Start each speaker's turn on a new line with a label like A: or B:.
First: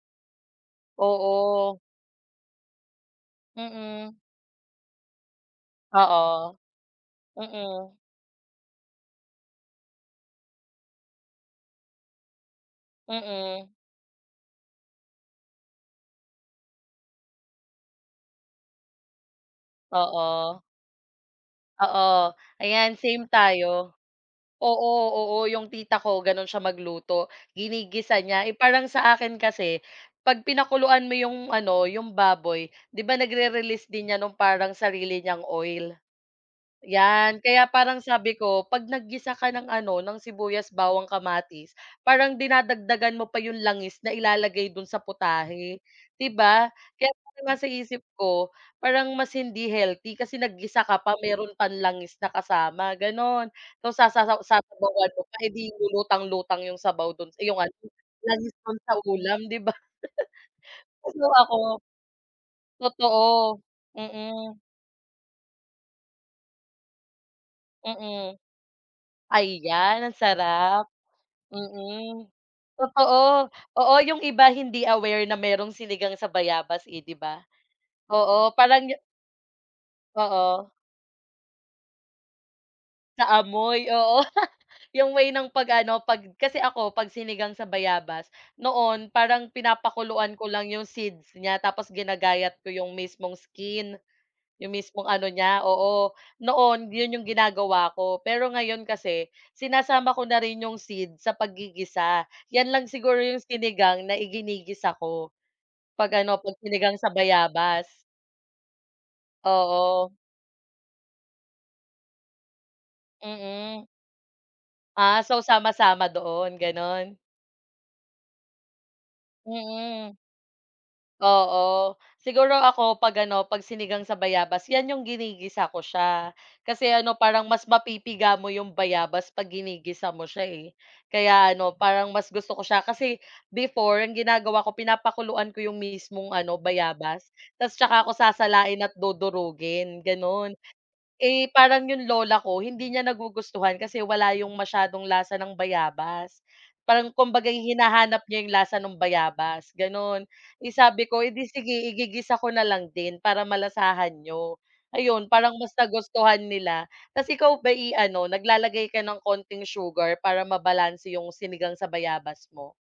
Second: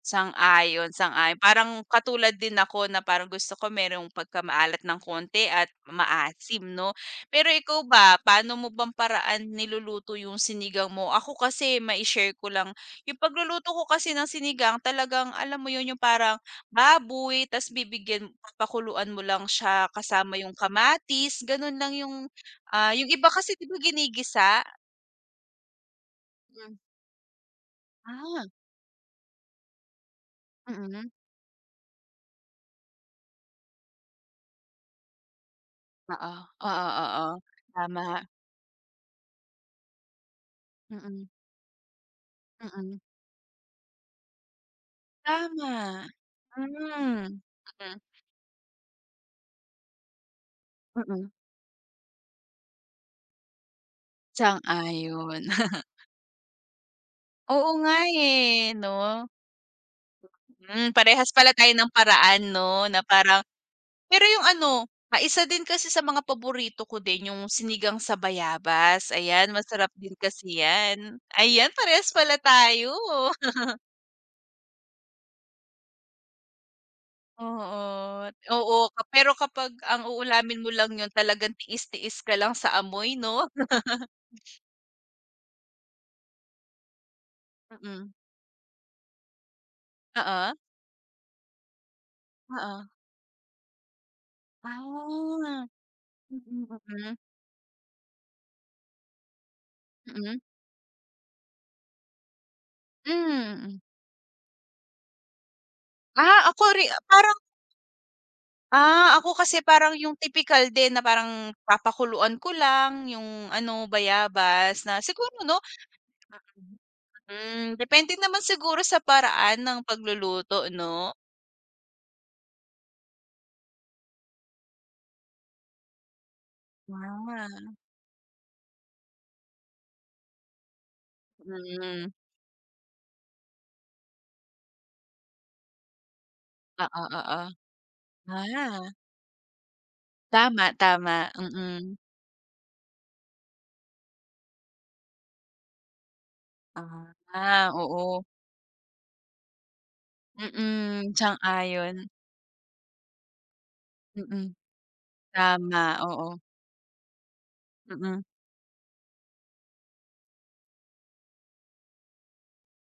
A: Sang-ayon, sang-ayon
B: Oo.
A: parang katulad din ako na parang gusto ko merong
B: Mm.
A: pagkamaalat ng konti at
B: Oo.
A: maasim 'no. Pero ikaw
B: Mm.
A: ba paano mo bang paraan niluluto yung sinigang mo. Ako kasi mai-share ko lang, yung pagluluto
B: Mm.
A: ko kasi ng sinigang talagang alam mo yun yung parang baboy tas bibigyan pakuluan mo lang siya kasama yung
B: Oo.
A: kamatis, ganon lang yung
B: Oo,
A: ah,
B: ayan
A: yung iba
B: same
A: kasi di ba
B: tayo.
A: ginigisa?
B: Oo, oo, yung tita ko ganun siya
A: Hmm.
B: magluto ginigisa niya,
A: Ah.
B: eh, parang sa akin kasi pag pinakuluan
A: Mm.
B: mo yung ano yung baboy, 'di ba nagre-release din niyan nung parang sarili niyang oil.
A: Oo, oo, oo,
B: Yan kaya parang
A: tama.
B: sabi ko, 'pag naggisa ka ng ano ng sibuyas bawang
A: Mm.
B: kamatis parang
A: Mm.
B: dinadagdagan mo pa yung langis na ilalagay dun sa putahe,
A: Tama,
B: 'di ba. Kaya
A: hmm
B: nga sa
A: mm.
B: isip ko parang mas hindi healthy kasi naggisa ka pa
A: Mm.
B: meron pang langis na kasama ganon. Tas sasaw sasabawan mo pa,
A: Sang-ayon.
B: eh, 'di lutang-lutang yung sabaw dun yung
A: Oo
B: ano
A: nga,
B: langis
A: eh,
B: dun sa
A: 'no?
B: ulam di ba?
A: Hmm,
B: Tas nung
A: parehas pala tayo
B: ako
A: ng paraan 'no na parang
B: Totoo,
A: pero yung
B: mm.
A: ano, ah, isa din kasi sa mga paborito ko din yung sinigang sa
B: Mm.
A: bayabas, ayan masarap
B: Ayan,
A: din
B: ang
A: kasi
B: sarap.
A: yan. Ayan parehas
B: Mm
A: pala tayo.
B: totoo. Oo yung iba hindi aware na merong sinigang sa bayabas eh 'di ba?
A: Oo,
B: Oo
A: oo
B: parang
A: pero kapag ang uulamin mo
B: Oo.
A: lang yun talagang tiis-tiis ka lang sa amoy,
B: Sa
A: 'no?
B: amoy oo, 'yung way ng 'pag ano 'pag kasi ako 'pag sinigang sa
A: Mm.
B: bayabas noon parang pinapakuluan ko
A: Oo.
B: lang 'yong seeds niya tapos ginagayat ko
A: Oo.
B: 'yong mismong skin, 'yong
A: Ah,
B: mismong ano niya,
A: mm,
B: oo. Noon 'yon
A: mm.
B: 'yong ginagawa ko, pero ngayon kasi sinasama ko na
A: Mm.
B: rin 'yong seeds sa paggigisa, 'yan lang siguro 'yong
A: Hmm.
B: sinigang na iginigisa ko 'pag ano,
A: Ah,
B: 'pag
A: ako ri
B: sinigang sa
A: parang
B: bayabas.
A: Ah, ako kasi parang
B: Oo.
A: yung tipikal din na parang papakuluan ko lang yung ano,
B: Mm.
A: bayabas na
B: Ah, so
A: siguro 'no,
B: sama-sama doon
A: mm,
B: gano'n?
A: hmm, depende naman siguro sa paraan ng
B: Mm.
A: pagluluto, 'no?
B: Oo siguro ako 'pag ano 'pag sinigang sa bayabas yan yung ginigisa ko siya, kasi ano parang mas
A: Ah.
B: mapipiga mo 'yong bayabas pag ginigisa mo siya, eh. Kaya ano parang
A: Hmm.
B: mas gusto ko siya kasi before ang ginagawa ko pinapakuluan ko yung mismong ano
A: Oo,
B: bayabas,
A: oo.
B: tas tsaka ko sasalain at
A: Ah.
B: dudurugin ganun.
A: Tama, tama
B: Eh, parang
A: mm.
B: 'yong lola ko hindi niya nagugustuhan kasi wala 'yong masyadong lasa ng bayabas, parang kumbaga
A: Ah,
B: hinahanap
A: oo.
B: niya 'yong lasa ng bayabas gano'n. Eh, sabi
A: Mm,
B: ko, eh di sige
A: sang-ayon.
B: igigisa ko na lang din para malasahan
A: Mm.
B: niyo. Ayun parang mas
A: Tama oo.
B: nagustuhan nila. Tas ikaw ba'y
A: Mm.
B: ano naglalagay ka ng konting sugar para mabalanse 'yong sinigang sa bayabas mo?